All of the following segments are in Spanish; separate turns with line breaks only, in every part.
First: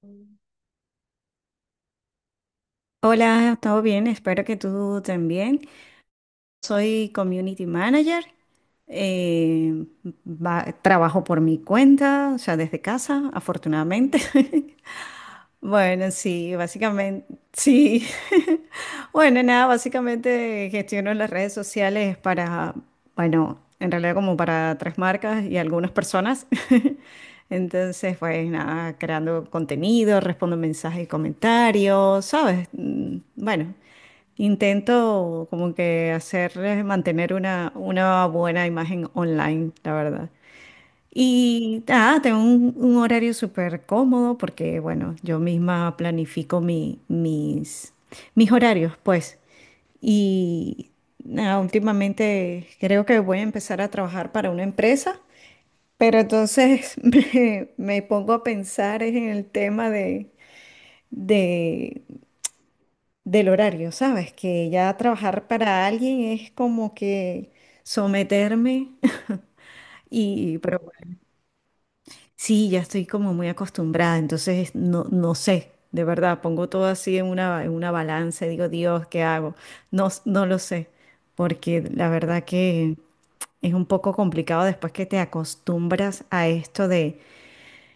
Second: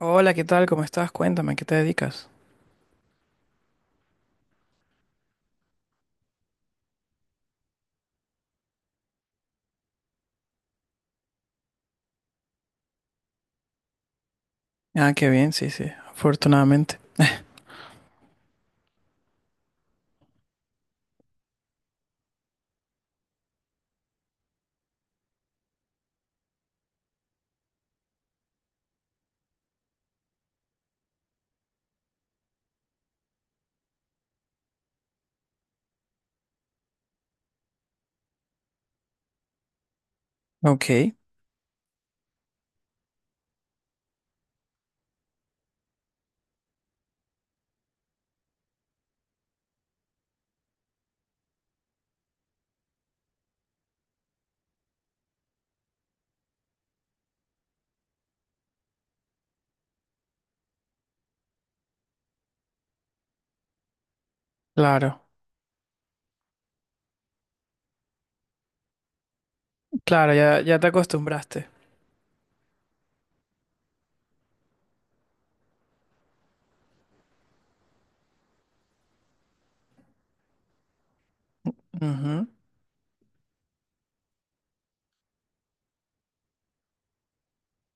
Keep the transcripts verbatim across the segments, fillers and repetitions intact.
Hola, ¿qué tal? ¿Cómo estás? Cuéntame, ¿a ¿qué te dedicas?
Hola, todo bien, espero que tú también. Soy community manager, eh, va- trabajo por mi cuenta, o sea, desde casa, afortunadamente.
Ah, qué bien, sí, sí,
Bueno, sí,
afortunadamente.
básicamente, sí. Bueno, nada, básicamente gestiono las redes sociales para, bueno, en realidad como para tres marcas y algunas personas. Entonces, pues nada, creando contenido, respondo mensajes y comentarios, ¿sabes? Mm, Bueno, intento como que hacerles mantener una, una buena imagen online, la verdad.
Ok,
Y ah, tengo un, un horario súper cómodo porque, bueno, yo misma planifico mi- mis, mis horarios, pues. Y nada, últimamente creo que voy a empezar a trabajar para una empresa, pero entonces me, me pongo a pensar es en el tema de, de- del horario, ¿sabes? Que ya
claro,
trabajar para alguien es como que someterme
claro,
y,
ya, ya
pero
te
bueno.
acostumbraste.
Sí, ya estoy como muy acostumbrada, entonces no, no sé, de verdad, pongo todo así en una, en una balanza y digo, Dios, ¿qué hago? No, s- no lo sé, porque la verdad
Ujú,
que es un poco complicado después que te acostumbras a esto de,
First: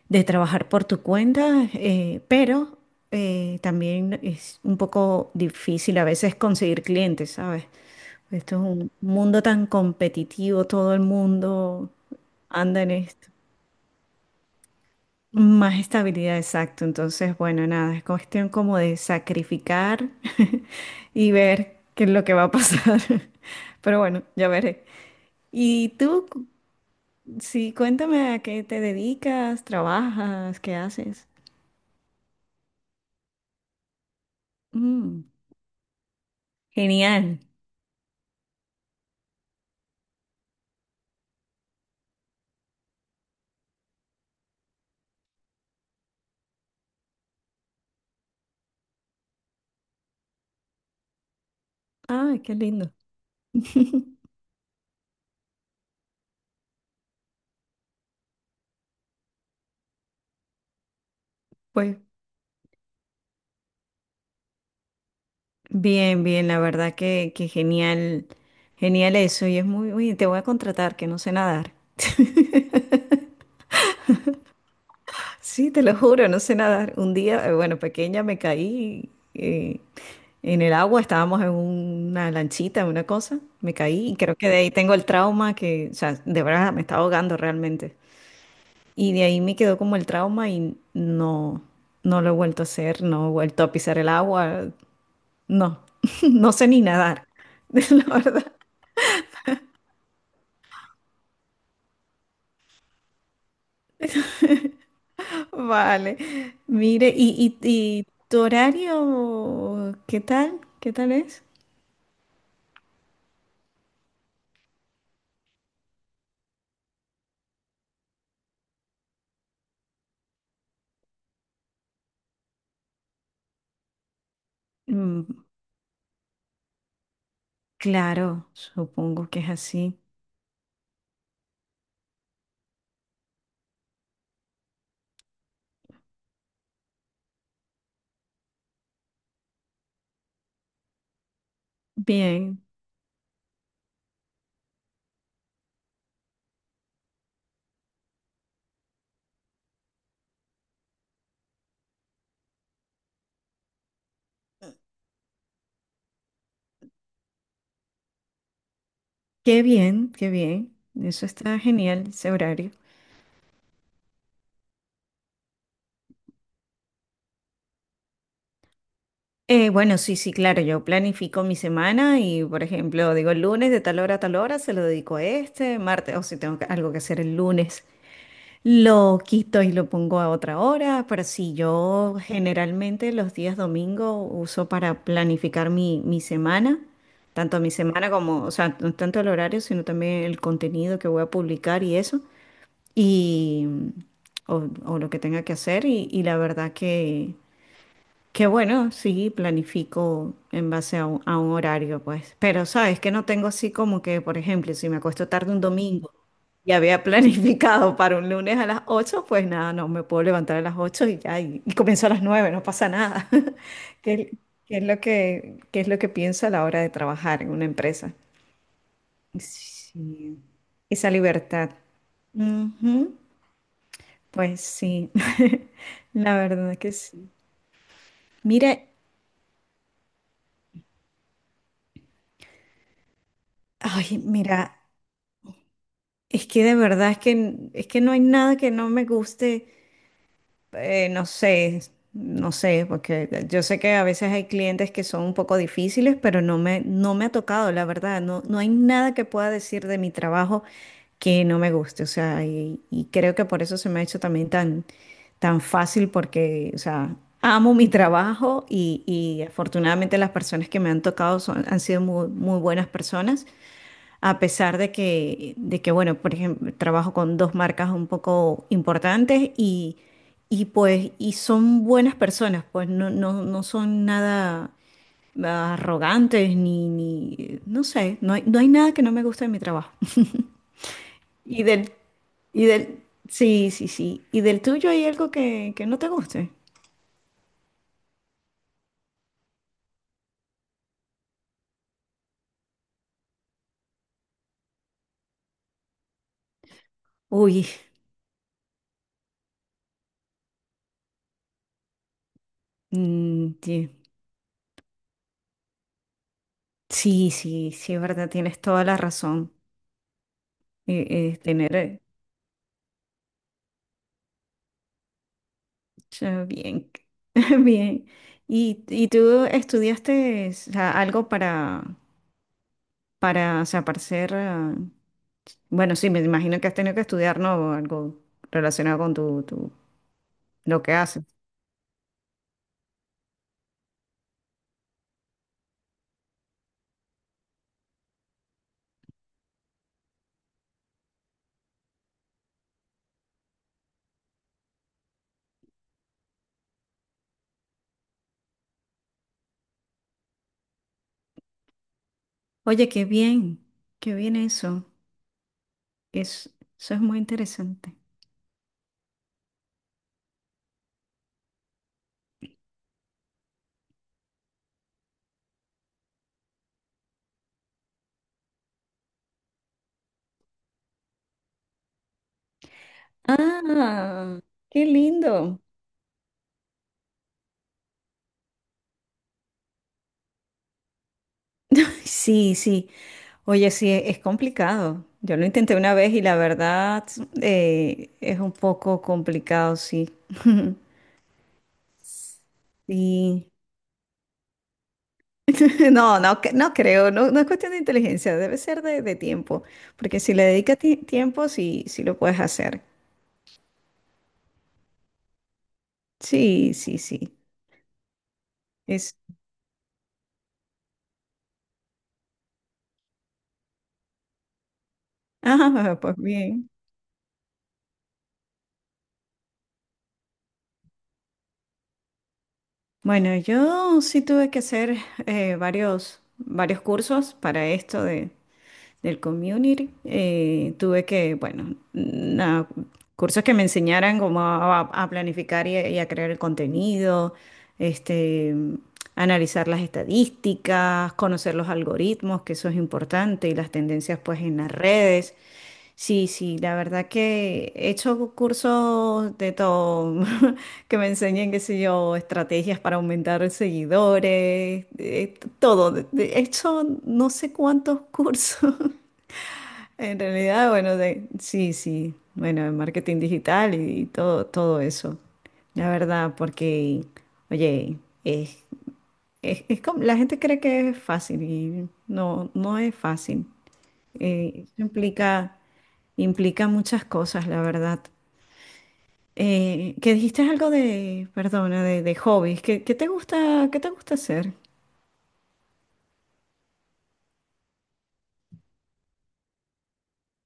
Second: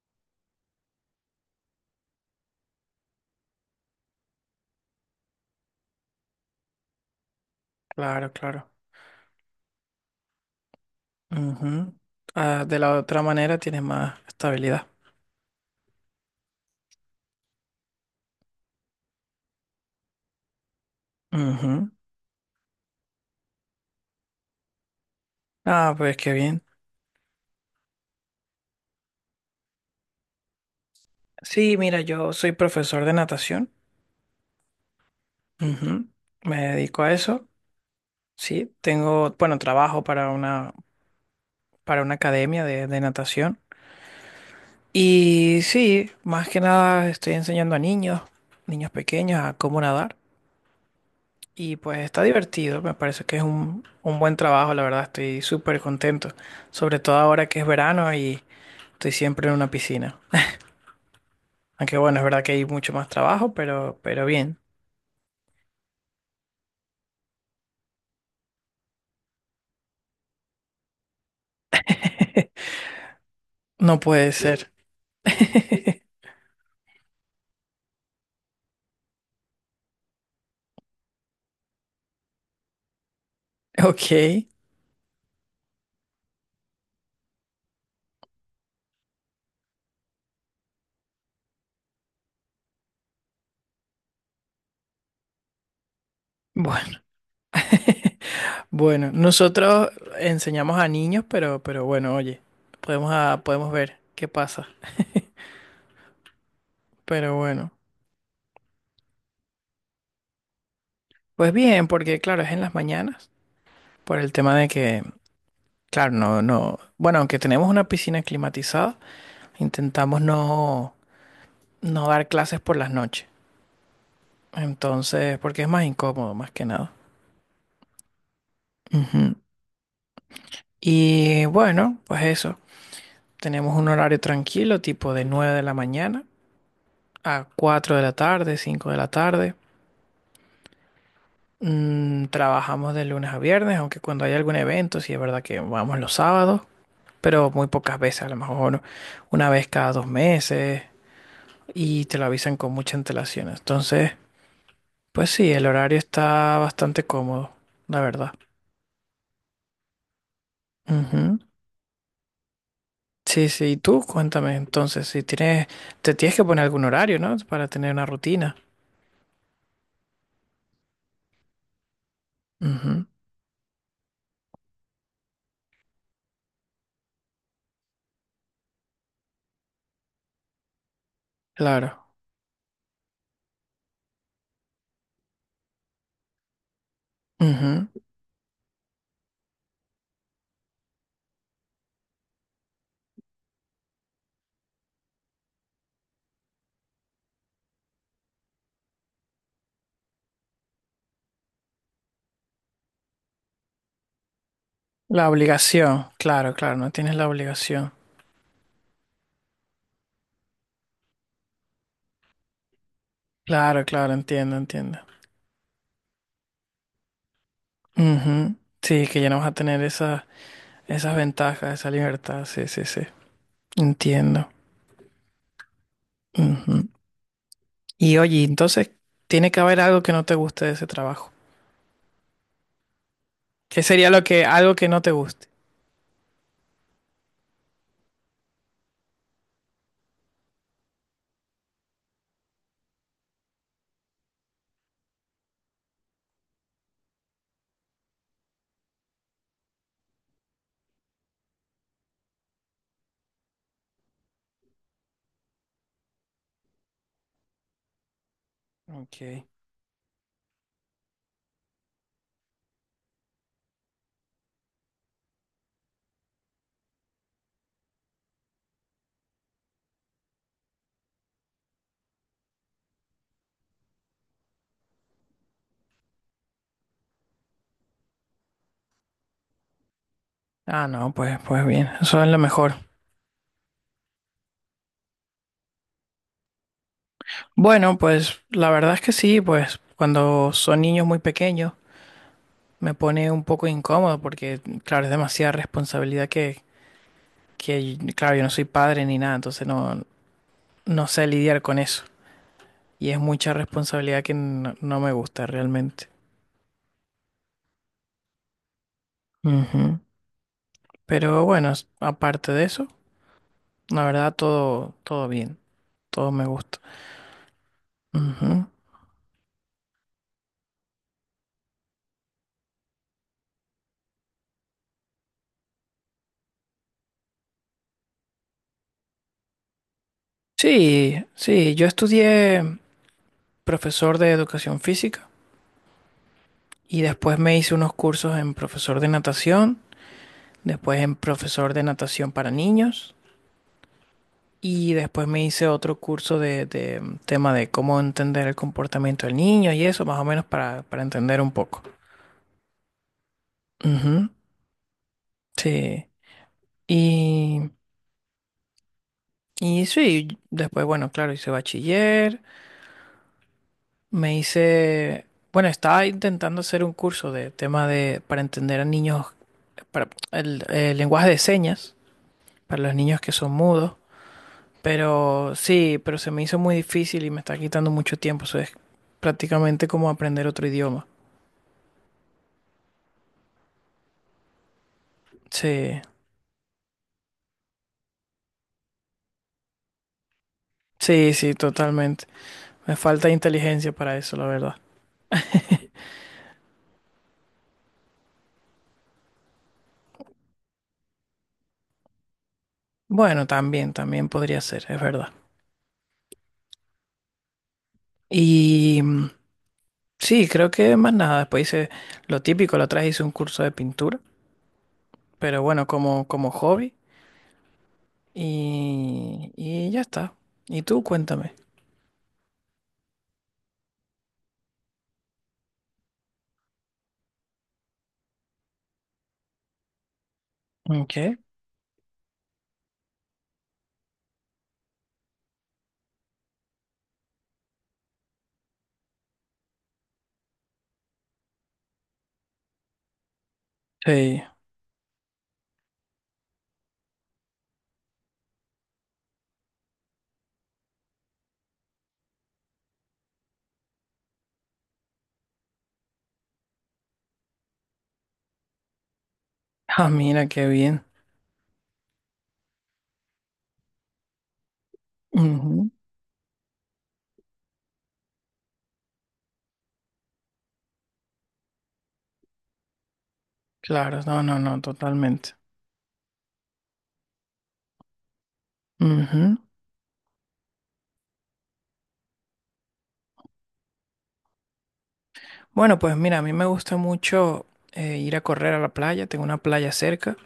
de trabajar por tu cuenta, eh, pero eh, también es un poco difícil a veces conseguir clientes, ¿sabes?
claro,
Esto es
claro.
un mundo tan competitivo, todo el mundo
Ujú. Ah, de
anda en
la otra
esto.
manera tienes más estabilidad.
Más estabilidad, exacto. Entonces, bueno, nada, es cuestión como de sacrificar y ver
Ujú.
qué es lo que va a pasar. Pero bueno, ya veré. ¿Y
Ah, pues
tú?
qué
cu-
bien.
Sí, cuéntame a qué te dedicas, trabajas, qué haces.
Sí, mira, yo soy profesor de natación.
Mm,
Ujú. Me dedico a
genial.
eso. Sí, tengo, bueno, trabajo para una, para una academia de, de natación. Y sí, más que nada estoy enseñando a niños, niños pequeños, a cómo nadar. Y pues está
Ay, qué
divertido,
lindo.
me parece que es un, un buen trabajo, la verdad, estoy súper contento. Sobre todo ahora que es verano y estoy siempre en una piscina.
Pues
Aunque bueno, es verdad que hay mucho más trabajo, pero, pero bien,
bien, bien, la verdad que, que genial, genial eso. Y es muy, uy, te voy a contratar, que no sé nadar.
no puede ser.
Sí, te lo juro, no sé nadar. Un día, eh, bueno, pequeña me caí eh, en el agua, estábamos en una lanchita, una cosa, me caí
Ok,
y creo que de ahí tengo el trauma que, o sea, de verdad me estaba ahogando realmente. Y de ahí me quedó como el trauma y no, no lo he vuelto a hacer, no he vuelto a pisar el agua, no, no sé ni
bueno.
nadar, la verdad.
Bueno, nosotros enseñamos a niños, pero, pero bueno, oye, podemos, a- podemos ver qué pasa.
Vale, mire,
Pero
¿y, y,
bueno.
y tu horario qué tal? ¿Qué tal es?
Pues bien, porque claro, es en las mañanas, por el tema de que, claro, no, no, bueno, aunque tenemos una piscina climatizada, intentamos no, no dar clases por las noches. Entonces,
Mm.
porque es más incómodo, más que nada.
Claro, supongo
Ujú.
que es así.
Y bueno, pues eso. Tenemos un horario tranquilo, tipo de nueve de la mañana a cuatro de la tarde, cinco de la tarde. Mm,
Bien,
trabajamos de lunes a viernes, aunque cuando hay algún evento, sí es verdad que vamos los sábados. Pero muy pocas veces, a lo mejor una vez cada dos meses y te lo avisan con mucha antelación. Entonces, pues sí, el horario está bastante cómodo, la verdad.
qué bien, qué bien. Eso
Ujú.
está genial, ese horario.
Sí, sí, y tú cuéntame entonces, si tienes, te tienes que poner algún horario, ¿no? Para tener una rutina.
Eh, bueno, sí, sí, claro, yo planifico mi semana y, por
Ujú.
ejemplo, digo el lunes de tal hora a tal hora, se lo dedico a este, martes, o si tengo que- algo que hacer el lunes, lo quito y lo pongo a otra hora, pero sí,
Claro.
yo generalmente los días domingo uso para planificar mi, mi semana, tanto mi
Ujú.
semana como, o sea, no tanto el horario, sino también el contenido que voy a publicar y eso. Y, o, o lo que tenga que hacer y, y la verdad que, que bueno, sí, planifico en base a un, a un horario, pues, pero sabes que no tengo así como que, por ejemplo, si me acuesto
La
tarde un
obligación,
domingo
claro,
y
claro, no
había
tienes la obligación.
planificado para un lunes a las ocho pues nada, no me puedo levantar a las ocho y ya, y, y comienzo a las nueve no pasa nada.
Claro, claro,
¿Qué,
entiendo,
qué es
entiendo.
lo que, qué es lo que pienso a la hora de trabajar en una empresa?
Ujú. Sí, que ya no vas a tener esa,
Sí, esa
esas
libertad.
ventajas, esa libertad, sí, sí, sí.
Ujú.
Entiendo.
Pues sí, la verdad
Ujú.
que sí.
Y oye,
Mira,
entonces tiene que haber algo que no te guste de ese trabajo. ¿Qué sería
ay,
lo que,
mira,
algo que no te guste?
es que de verdad es que, es que no hay nada que no me guste. eh, no sé, no sé, porque yo sé que a veces hay clientes que son un poco difíciles, pero no me, no me ha tocado, la verdad. No, no hay nada que pueda decir de mi trabajo que no me guste. O sea, y, y creo que por eso se me ha hecho también tan, tan fácil, porque, o sea, amo mi trabajo y, y
Ok.
afortunadamente las personas que me han tocado son, han sido muy, muy buenas personas. A pesar de que, de que, bueno, por ejemplo, trabajo con dos marcas un poco importantes y, y pues, y son buenas personas, pues no, no, no son nada arrogantes ni, ni, no sé, no hay, no hay nada que no me guste de mi trabajo.
Ah, no, pues,
Y
pues bien,
del,
eso es lo
y
mejor.
del, sí, sí, sí. ¿Y del tuyo hay algo que, que no te guste?
Bueno, pues la verdad es que sí, pues cuando son niños muy pequeños me pone un poco incómodo porque, claro, es demasiada responsabilidad que,
Uy,
que, claro, yo no soy padre ni nada, entonces no, no sé lidiar con eso. Y es mucha
mm, ti-
responsabilidad que no, no me gusta realmente.
sí, sí, sí, es verdad, tienes toda la razón.
Ujú.
Eh, eh,
Pero bueno,
tener,
s-
eh,
aparte de eso. La verdad, todo, todo bien, todo me
Yo
gusta.
bien, bien.
Ujú.
¿Y, y tú estudiaste, o sea, algo para, para, o sea, para ser, ah, bueno, sí, me imagino que has tenido que estudiar, ¿no? Algo relacionado con tu, tu, lo que haces.
Sí, sí, yo estudié profesor de educación física y después me hice unos cursos en profesor de natación, después en profesor de natación para niños y después me hice otro curso de, de tema de cómo entender el comportamiento del niño y eso, más o menos para, para entender un poco.
Oye, qué bien, qué
Ujú.
bien eso.
Sí,
Es, eso es muy
y,
interesante.
y sí, después, bueno, claro, hice bachiller. Me hice, bueno, estaba intentando hacer un curso de tema de, para entender a niños, para el, el lenguaje de señas, para los niños que son mudos,
Ah, qué
pero
lindo.
sí, pero se me hizo muy difícil y me está quitando mucho tiempo, eso es prácticamente como aprender otro idioma.
Sí, sí. Oye, sí, e- es complicado. Yo lo intenté una
Sí,
vez y la verdad eh, es un poco complicado, sí.
sí, sí, totalmente. Me falta
Sí,
inteligencia para eso, la verdad.
no, no, cre- no creo, no, no es cuestión de inteligencia, debe ser de, de tiempo, porque si le dedicas ti- tiempo, sí, sí lo puedes hacer.
Bueno, también, también podría ser, es verdad.
Sí, sí, sí.
Y
Es...
mm, sí, creo que más nada, después hice lo típico, la otra vez hice un curso de pintura. Pero bueno,
Ah, pues
como, como
bien.
hobby y, y ya está. Y tú, cuéntame.
Bueno, yo sí tuve que hacer eh, varios, varios cursos para esto de. Del community. eh, tuve que,
¿Qué?
bueno, na- cursos que me enseñaran cómo a, a planificar y a, y a crear el contenido, este, analizar las estadísticas, conocer los algoritmos, que eso es importante, y las tendencias pues
Sí.
en las redes. Sí, sí, la verdad que he hecho cursos de todo, que me enseñen, qué sé yo, estrategias para aumentar seguidores, eh, todo. De de hecho, no sé cuántos cursos.
Ah,
En
mira, qué
realidad, bueno,
bien.
de- sí, sí, bueno, en marketing digital y, y todo, todo eso.
Ujú.
La verdad, porque, oye, es, es, es como... la gente cree que es fácil y no, no es fácil.
Claro, no, no,
Eh, eso
no, totalmente.
implica, implica muchas cosas, la verdad.
Ujú.
Eh, que dijiste algo de, perdona, de, de hobbies. ¿Qué, qué te gusta, qué te gusta hacer?
Bueno, pues mira, a mí me gusta mucho eh, ir a correr a la playa, tengo una playa cerca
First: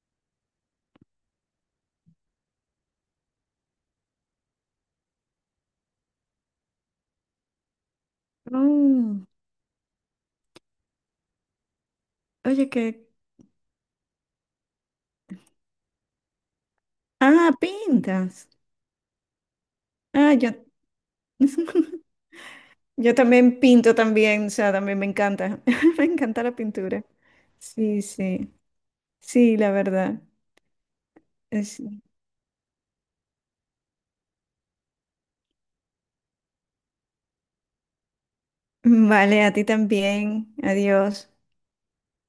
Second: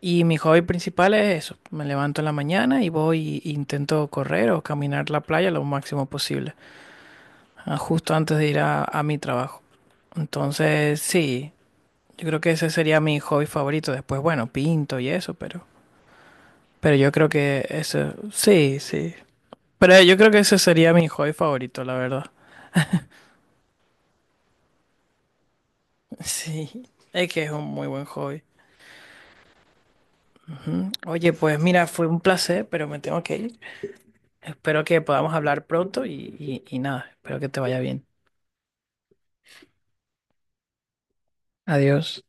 y mi hobby principal es eso. Me levanto en la mañana y voy e intento correr o caminar la playa lo máximo posible, ah, justo antes de ir a, a mi
Mm,
trabajo. Entonces, sí, yo creo que
oye,
ese sería
que,
mi hobby favorito. Después, bueno, pinto y eso, pero, pero yo creo
ah,
que eso,
pintas.
sí, sí. Pero yo creo
Ah,
que
yo.
ese sería mi hobby favorito, la verdad.
Yo también pinto también, o sea, también me encanta. Me encanta la
Sí,
pintura.
es que es un muy
Sí,
buen hobby.
sí, sí, la verdad.
Ujú. Oye, pues
Es...
mira, fue un placer, pero me tengo que ir. Espero que podamos hablar pronto y, y, y nada, espero que te vaya bien.
Vale, a ti también. Adiós.
Adiós.